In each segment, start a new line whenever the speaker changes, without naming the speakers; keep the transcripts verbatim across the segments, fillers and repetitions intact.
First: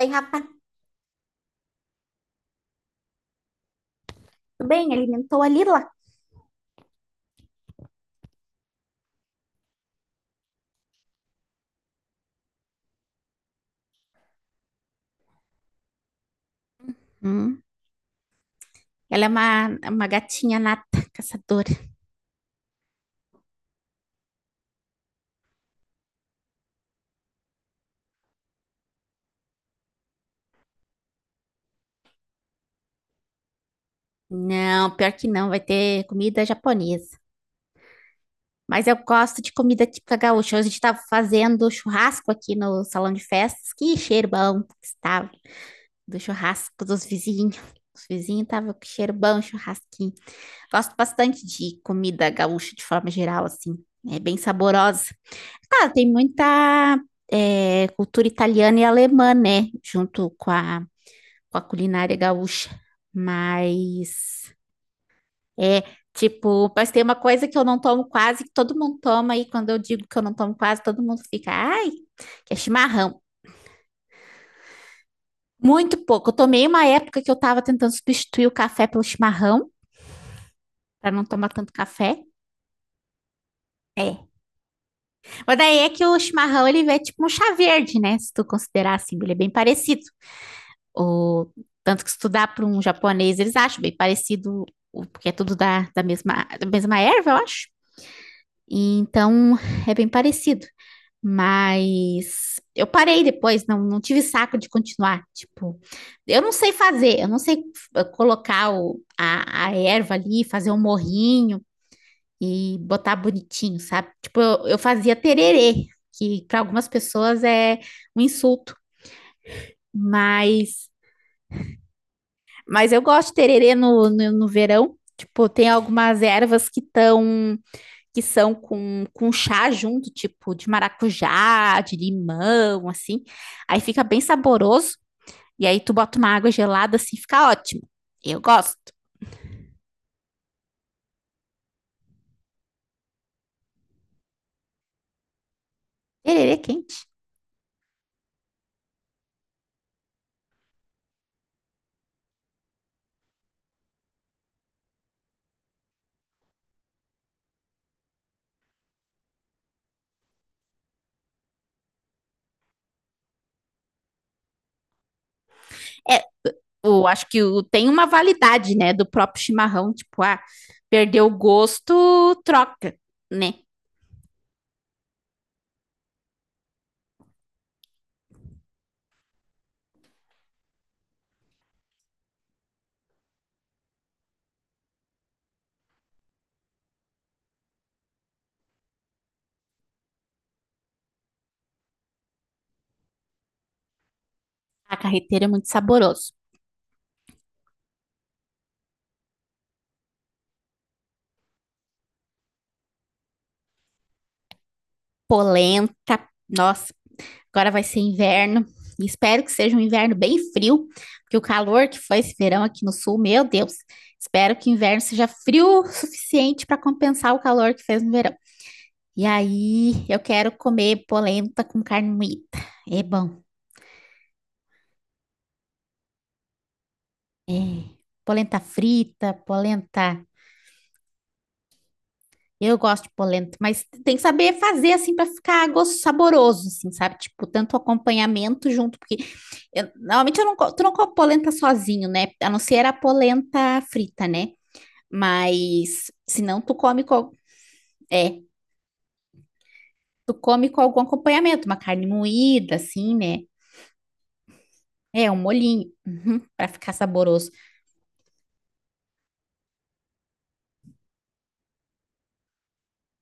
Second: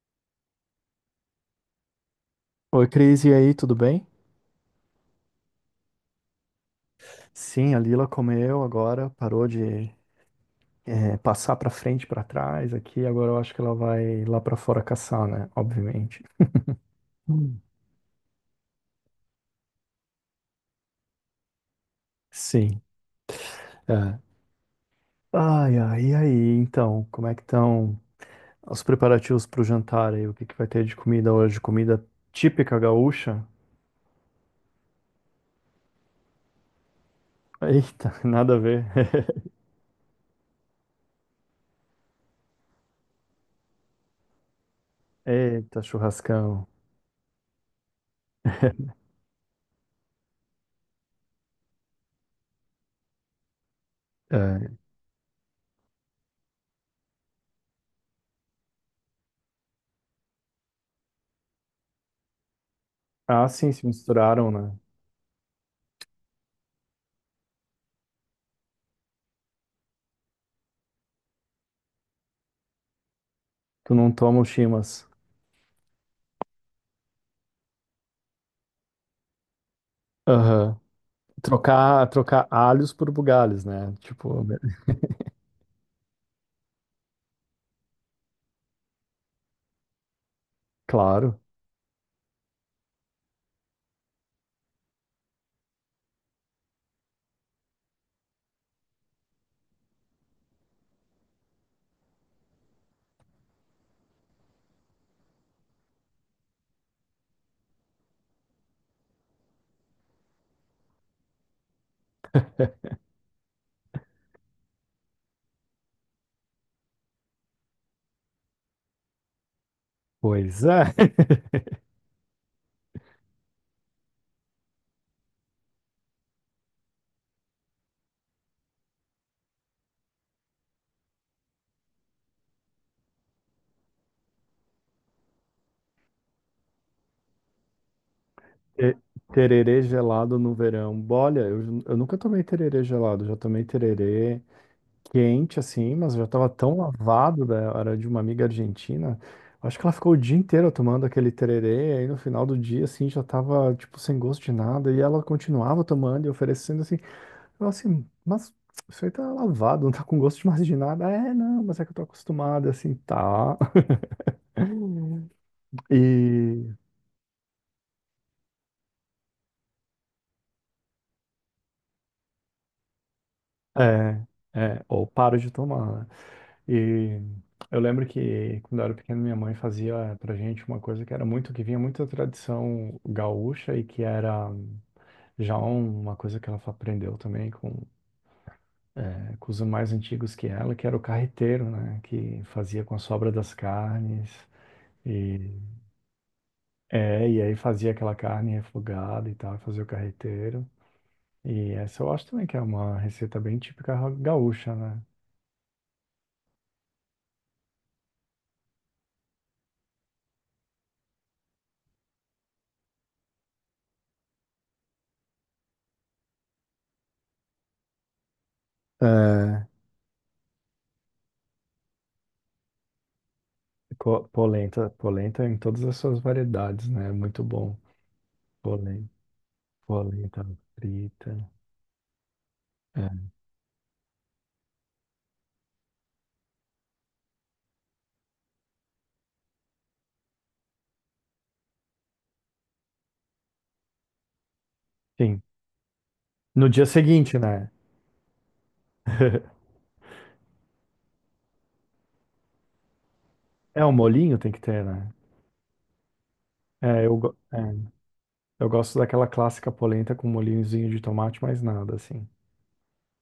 Ei, rapaz,
Oi, Cris, e aí, tudo bem?
tudo bem? Alimentou a Lila?
Sim, a Lila comeu agora, parou de eh, passar para frente, para trás aqui. Agora eu acho que ela vai lá para fora caçar, né? Obviamente. Hum.
Hum, ela é uma, uma gatinha nata, caçadora.
Sim. É. Ai, ai, e aí? Então, como é que estão os preparativos para o jantar aí? O que que vai ter de comida hoje? Comida típica gaúcha?
Não, pior que não, vai ter comida japonesa.
Eita, nada a ver.
Mas eu gosto de comida típica gaúcha. Hoje a gente estava fazendo churrasco aqui no salão de festas. Que cheiro bom que estava
Eita,
do
churrascão.
churrasco dos vizinhos. Os vizinhos estavam com cheiro bom, churrasquinho. Gosto bastante de comida gaúcha de forma geral, assim. É bem
É.
saborosa. Cara, tem muita é, cultura italiana e alemã, né? Junto com a, com a culinária gaúcha.
Ah, sim, se
Mas
misturaram, né?
é tipo, mas tem uma coisa que eu não tomo quase, que todo mundo toma, e quando eu digo que eu não tomo quase, todo mundo fica, ai, que é chimarrão.
Tu não toma o chimas.
Muito pouco. Eu tomei uma época que eu tava tentando substituir o café pelo chimarrão,
Aham.
para não tomar tanto
Trocar,
café.
trocar alhos por bugalhos, né?
É.
Tipo,
Mas daí é que o chimarrão, ele é tipo um chá verde, né? Se tu considerar assim, ele é bem parecido.
claro.
O... Tanto que se tu dá para um japonês, eles acham bem parecido, o- porque é tudo da, da mesma, da mesma erva, eu acho. E então, é bem parecido. Mas eu parei depois, não, não tive saco de continuar. Tipo, eu não sei fazer, eu não sei eh, colocar o, a, a erva ali, fazer um morrinho e botar bonitinho, sabe? Tipo, eu, eu fazia tererê, que para algumas pessoas é um insulto,
Pois
mas,
é.
mas eu gosto de tererê no, no, no verão. Tipo, tem algumas ervas que tão, que são com, com chá junto, tipo de maracujá, de limão, assim. Aí fica bem saboroso. E aí tu bota uma água gelada, assim, fica ótimo. Eu gosto.
Te- Tererê gelado no verão. Olha, eu, eu nunca tomei tererê gelado. Já tomei tererê quente, assim, mas já tava
Tererê
tão
quente.
lavado, né? Era de uma amiga argentina. Acho que ela ficou o dia inteiro tomando aquele tererê. Aí no final do dia, assim, já tava, tipo, sem gosto de nada. E ela continuava tomando e oferecendo, assim. Eu, assim, mas isso aí tá lavado, não tá com gosto de mais de nada. É, não, mas é que eu tô acostumada, assim, tá. E
O, acho que o, tem uma validade, né, do próprio chimarrão, tipo, ah, perdeu o gosto, troca, né?
é, é, ou paro de tomar, né? E eu lembro que quando eu era pequeno, minha mãe fazia pra gente uma coisa que era muito, que vinha muito da tradição gaúcha e que era já um, uma coisa que ela aprendeu também com, é, com os mais antigos que ela, que era o carreteiro, né? Que fazia com a sobra das carnes.
A carreteira é
E,
muito saboroso.
é, e aí fazia aquela carne refogada e tal, fazia o carreteiro. E essa eu acho também que é uma receita bem típica gaúcha, né?
Polenta, nossa, agora vai ser inverno. E Espero que seja um inverno bem frio, porque o calor que foi esse verão aqui no sul, meu Deus. Espero que o inverno seja frio o suficiente para compensar o calor que fez no verão. E
É,
aí, eu quero comer polenta com carne moída. É bom.
Co- Polenta, polenta em todas as suas variedades, né? Muito bom.
Polenta
Polen-
frita, polenta.
Polenta, frita.
Eu gosto de
É.
polenta, mas tem que saber fazer assim para ficar gosto saboroso, assim, sabe? Tipo, tanto acompanhamento junto, porque eu- normalmente eu não, co- tu não come polenta sozinho, né? A não ser a polenta frita, né?
Sim.
Mas se não,
No
tu
dia
come com,
seguinte, né?
é, tu come com algum acompanhamento, uma carne moída, assim, né?
É, um molinho tem que ter, né?
É, um molhinho, uhum, para ficar
É, eu, go-
saboroso.
é, eu gosto daquela clássica polenta com molhinhozinho de tomate, mais nada, assim.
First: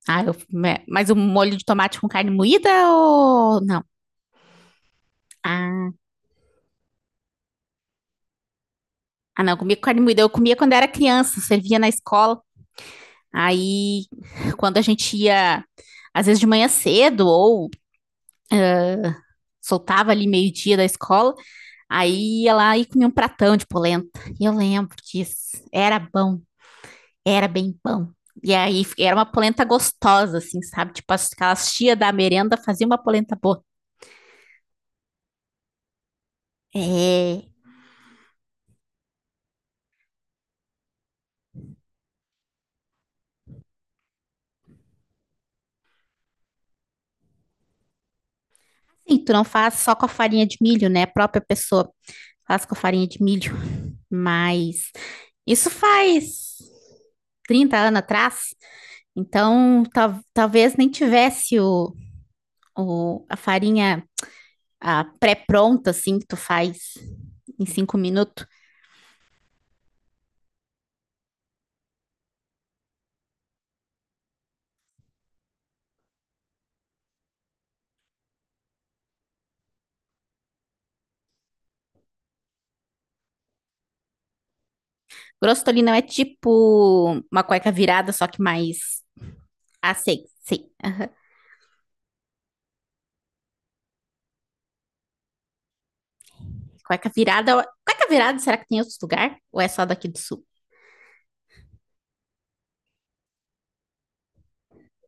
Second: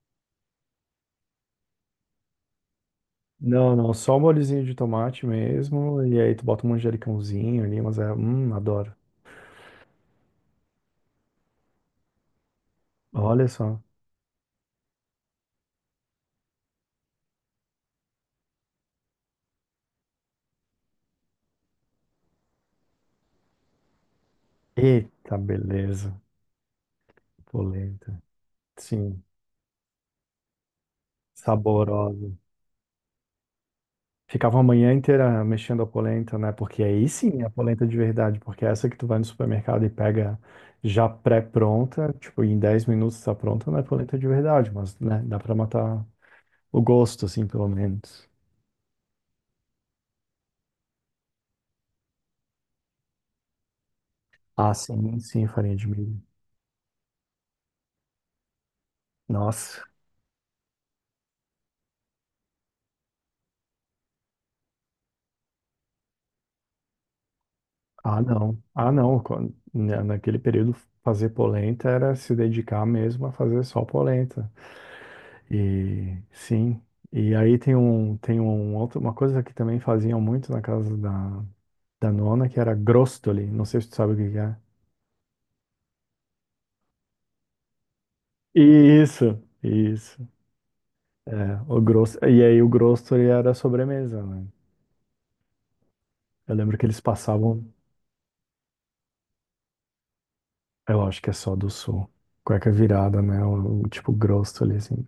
Ah, eu, é, mas um molho de tomate com carne moída ou
Não,
não?
não, só o molhozinho de tomate
Ah,
mesmo. E aí tu bota um manjericãozinho ali, mas é. Hum, adoro.
ah, não, eu comia com carne moída. Eu comia quando era criança, servia na escola.
Olha só.
Aí, quando a gente ia, às vezes de manhã cedo, ou soltava ali meio-dia da escola, aí ia lá e comia um pratão de polenta. E eu lembro
Eita,
disso. Era
beleza.
bom, era bem bom.
Polenta.
E aí era
Sim,
uma polenta gostosa, assim, sabe? Tipo, as- aquelas tia da
saborosa.
merenda faziam uma polenta boa.
Ficava a manhã inteira mexendo a polenta, né? Porque aí sim
É.
é a polenta de verdade, porque é essa que tu vai no supermercado e pega já pré-pronta, tipo, em dez minutos tá pronta, não é polenta de verdade, mas, né, dá pra matar o gosto, assim, pelo menos.
Sim, tu não faz só com a farinha de milho, né? A própria pessoa faz com a farinha de milho.
Ah,
Mas
sim, sim,
isso
farinha de milho.
faz trinta anos atrás.
Nossa.
Então, tal- talvez nem tivesse o, o- a farinha a pré-pronta, assim, que tu faz em cinco
Ah,
minutos.
não. Ah, não. Quan- na- Naquele período, fazer polenta era se dedicar mesmo a fazer só polenta. E sim. E aí tem um, tem um outro, uma coisa que também faziam muito na casa da Danona, que era Grostoli, não sei se tu sabe o que que é.
Grosstolino é tipo uma cueca virada, só que mais...
Isso,
Ah, sei,
isso.
sei.
É, o grosso, e aí o Grostoli era a sobremesa, né? Eu lembro que eles
Cueca virada...
passavam,
Cueca virada, será que tem outro lugar? Ou é só daqui do sul?
eu acho que é só do sul, cueca virada, né? O, o tipo Grostoli, assim.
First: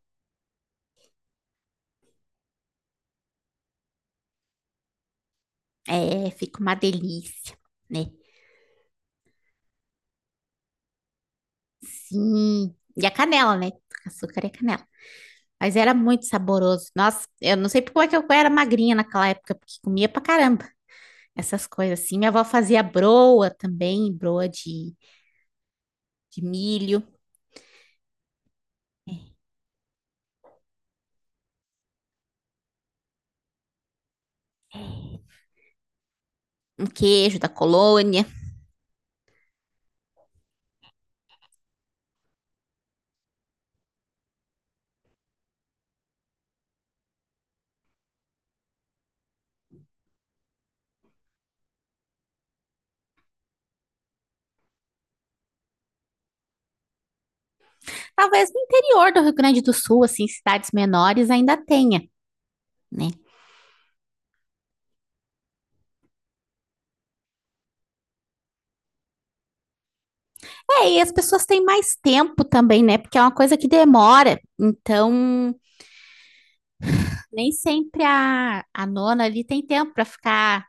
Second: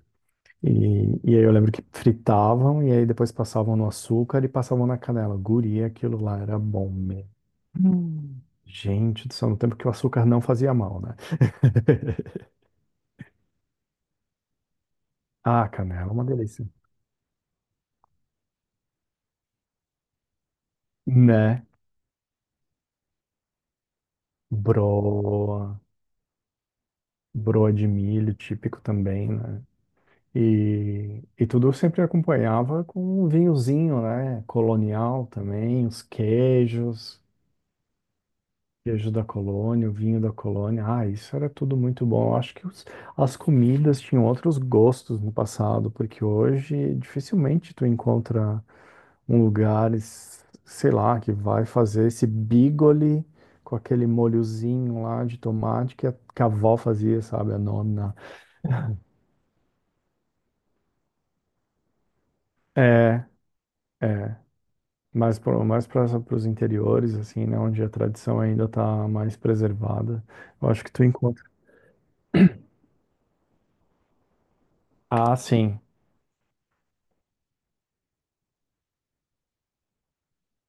E, e aí eu lembro que fritavam e aí depois passavam no açúcar e passavam na canela. Guria, aquilo
É,
lá era
fica uma
bom mesmo.
delícia, né?
Hum. Gente do céu, no tempo que o açúcar não fazia mal, né?
Sim. E a canela, né? Açúcar e canela.
Ah,
Mas era
canela, é uma
muito
delícia.
saboroso. Nossa, eu não sei como é que eu era magrinha naquela época, porque comia pra caramba.
Né?
Essas coisas assim. Minha avó fazia broa também, broa de,
Bro.
de milho,
Broa de milho típico também, né? E, e tudo eu sempre acompanhava com um vinhozinho, né? Colonial também, os
um
queijos,
queijo da colônia.
queijo da colônia, o vinho da colônia. Ah, isso era tudo muito bom. Eu acho que os- as comidas tinham outros gostos no passado, porque hoje dificilmente tu encontra um lugar, es- sei lá, que vai fazer esse bigoli com aquele molhozinho lá de tomate que a, que a avó fazia, sabe? A nona.
Talvez no interior do Rio Grande do Sul, assim, cidades menores ainda tenha, né?
É. É. mais pro- mais para os interiores, assim, né, onde a tradição ainda está mais preservada. Eu acho que
É, e
tu
as
encontra.
pessoas têm mais tempo também, né? Porque é uma coisa que demora.
Ah,
Então,
sim.
nem sempre a, a nona ali tem tempo para ficar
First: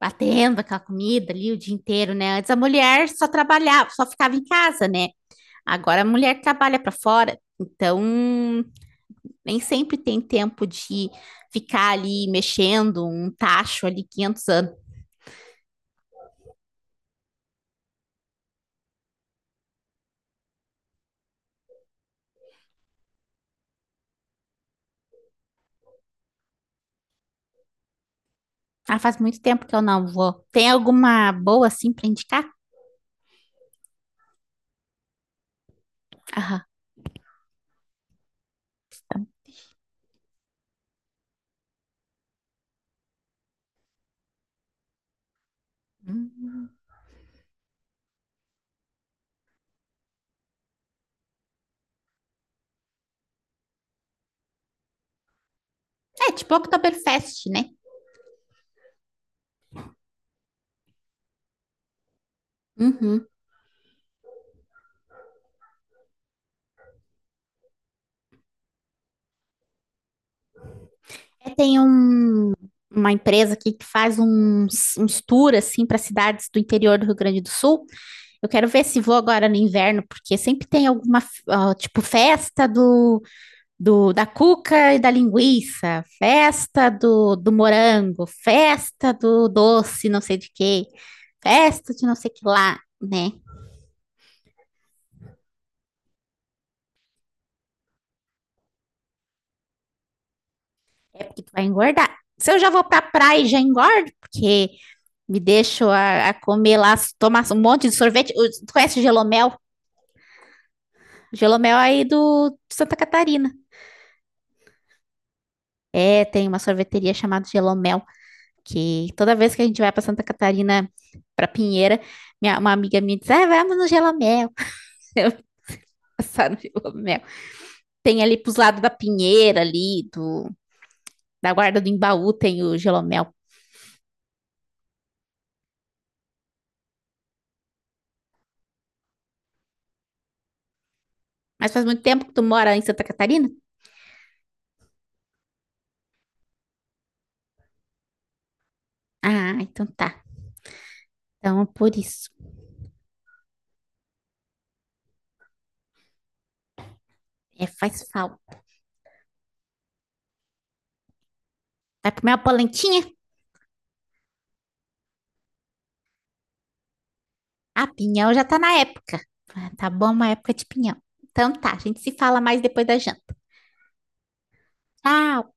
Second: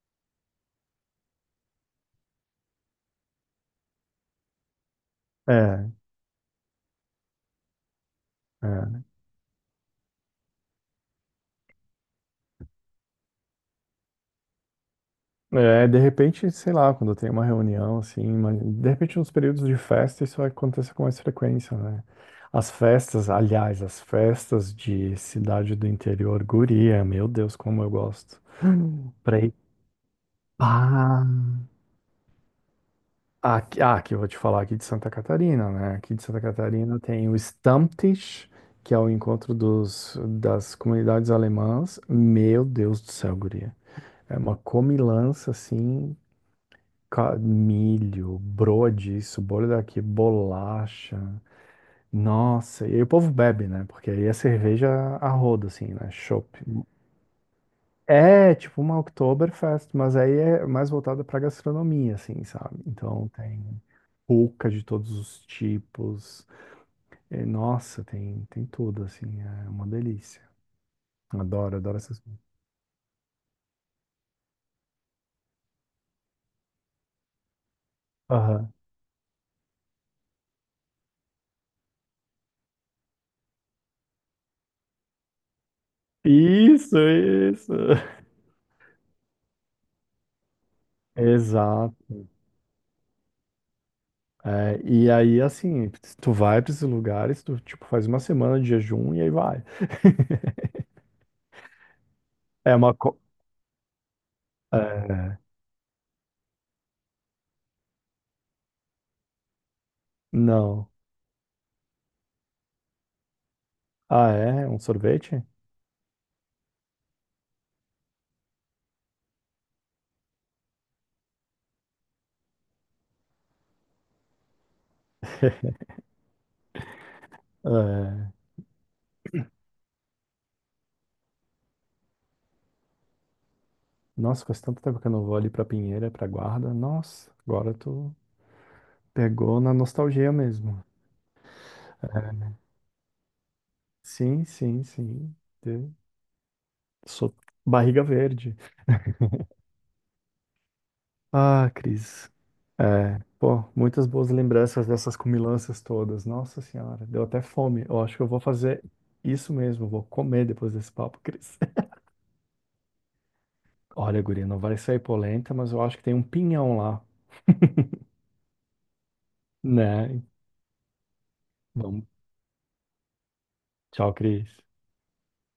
batendo aquela comida ali o dia inteiro, né? Antes a mulher só trabalhava, só ficava em casa, né?
É,
Agora a mulher trabalha para fora. Então,
é.
nem sempre tem tempo de ficar ali mexendo um tacho ali quinhentos anos.
É, de repente, sei lá, quando tem uma reunião, assim, mas de repente nos períodos de festa isso acontece com mais frequência, né? As festas, aliás, as festas de cidade do interior, guria, meu Deus, como eu gosto.
Ah,
Hum.
faz muito
Pra ir.
tempo que eu não vou. Tem alguma boa assim pra indicar?
Aqui, ah, aqui eu vou te falar aqui de Santa Catarina, né? Aqui de Santa
Aham.
Catarina tem o Stammtisch, que é o encontro dos, das comunidades alemãs. Meu Deus do céu, guria. É uma comilança assim,
Hum.
ca- milho, broa disso, bolha daqui, bolacha. Nossa, e aí o povo bebe, né? Porque aí é cerveja a rodo, assim, né?
É, tipo
Chopp.
Oktoberfest, né?
É, tipo uma Oktoberfest, mas aí é mais voltada pra gastronomia, assim, sabe?
Uhum.
Então tem pulca de todos os tipos. É, nossa, tem, tem tudo, assim, é uma delícia.
É,
Adoro,
tem
adoro essas coisas.
um, uma empresa aqui que faz uns, uns tours assim, para cidades do interior do Rio Grande do Sul. Eu quero
Aham.
ver se vou agora no inverno, porque sempre tem alguma, ah, tipo, festa do do, da cuca e da linguiça, festa
Isso,
do, do
isso.
morango, festa do doce, não sei de quê, festa de
Exato.
não sei que lá, né?
É, e aí, assim, tu vai pra esses lugares, tu, tipo, faz uma semana de jejum e aí vai.
É porque tu vai engordar. Se eu já
É
vou
uma...
pra
co-
praia e já engordo, porque
É,
me deixo a, a comer lá, tomar um monte de sorvete. Tu conhece gelomel?
não.
Gelomel é aí do de Santa Catarina.
Ah, é? Um sorvete?
É, tem uma sorveteria chamada Gelomel, que toda vez que a gente vai para Santa Catarina, para Pinheira, minha, uma amiga me diz, ah, vamos no Gelomel. Eu, passar no Gelomel. Tem
É.
ali pros lados da Pinheira ali, do, da Guarda do Embaú tem o Gelomel.
Nossa, faz tanto tempo que eu não vou ali pra Pinheira, pra Guarda. Nossa, agora tu pegou na nostalgia mesmo.
Mas faz muito tempo que tu mora em Santa Catarina?
Sim, sim, sim. Eu sou barriga verde.
Ah, então tá. Então é
Ah,
por isso.
Cris. É, pô, muitas boas lembranças dessas comilanças todas. Nossa senhora, deu até
É,
fome. Eu
faz
acho que eu vou
falta.
fazer isso mesmo, vou comer depois desse papo, Cris.
Vai comer uma polentinha?
Olha, guria, não vai sair polenta, mas eu acho que tem um pinhão lá,
Ah, pinhão já tá na época. Ah, tá bom,
né?
uma época de pinhão. Então tá, a gente
Vamos.
se fala mais depois da janta.
Tchau, Cris.
Tchau!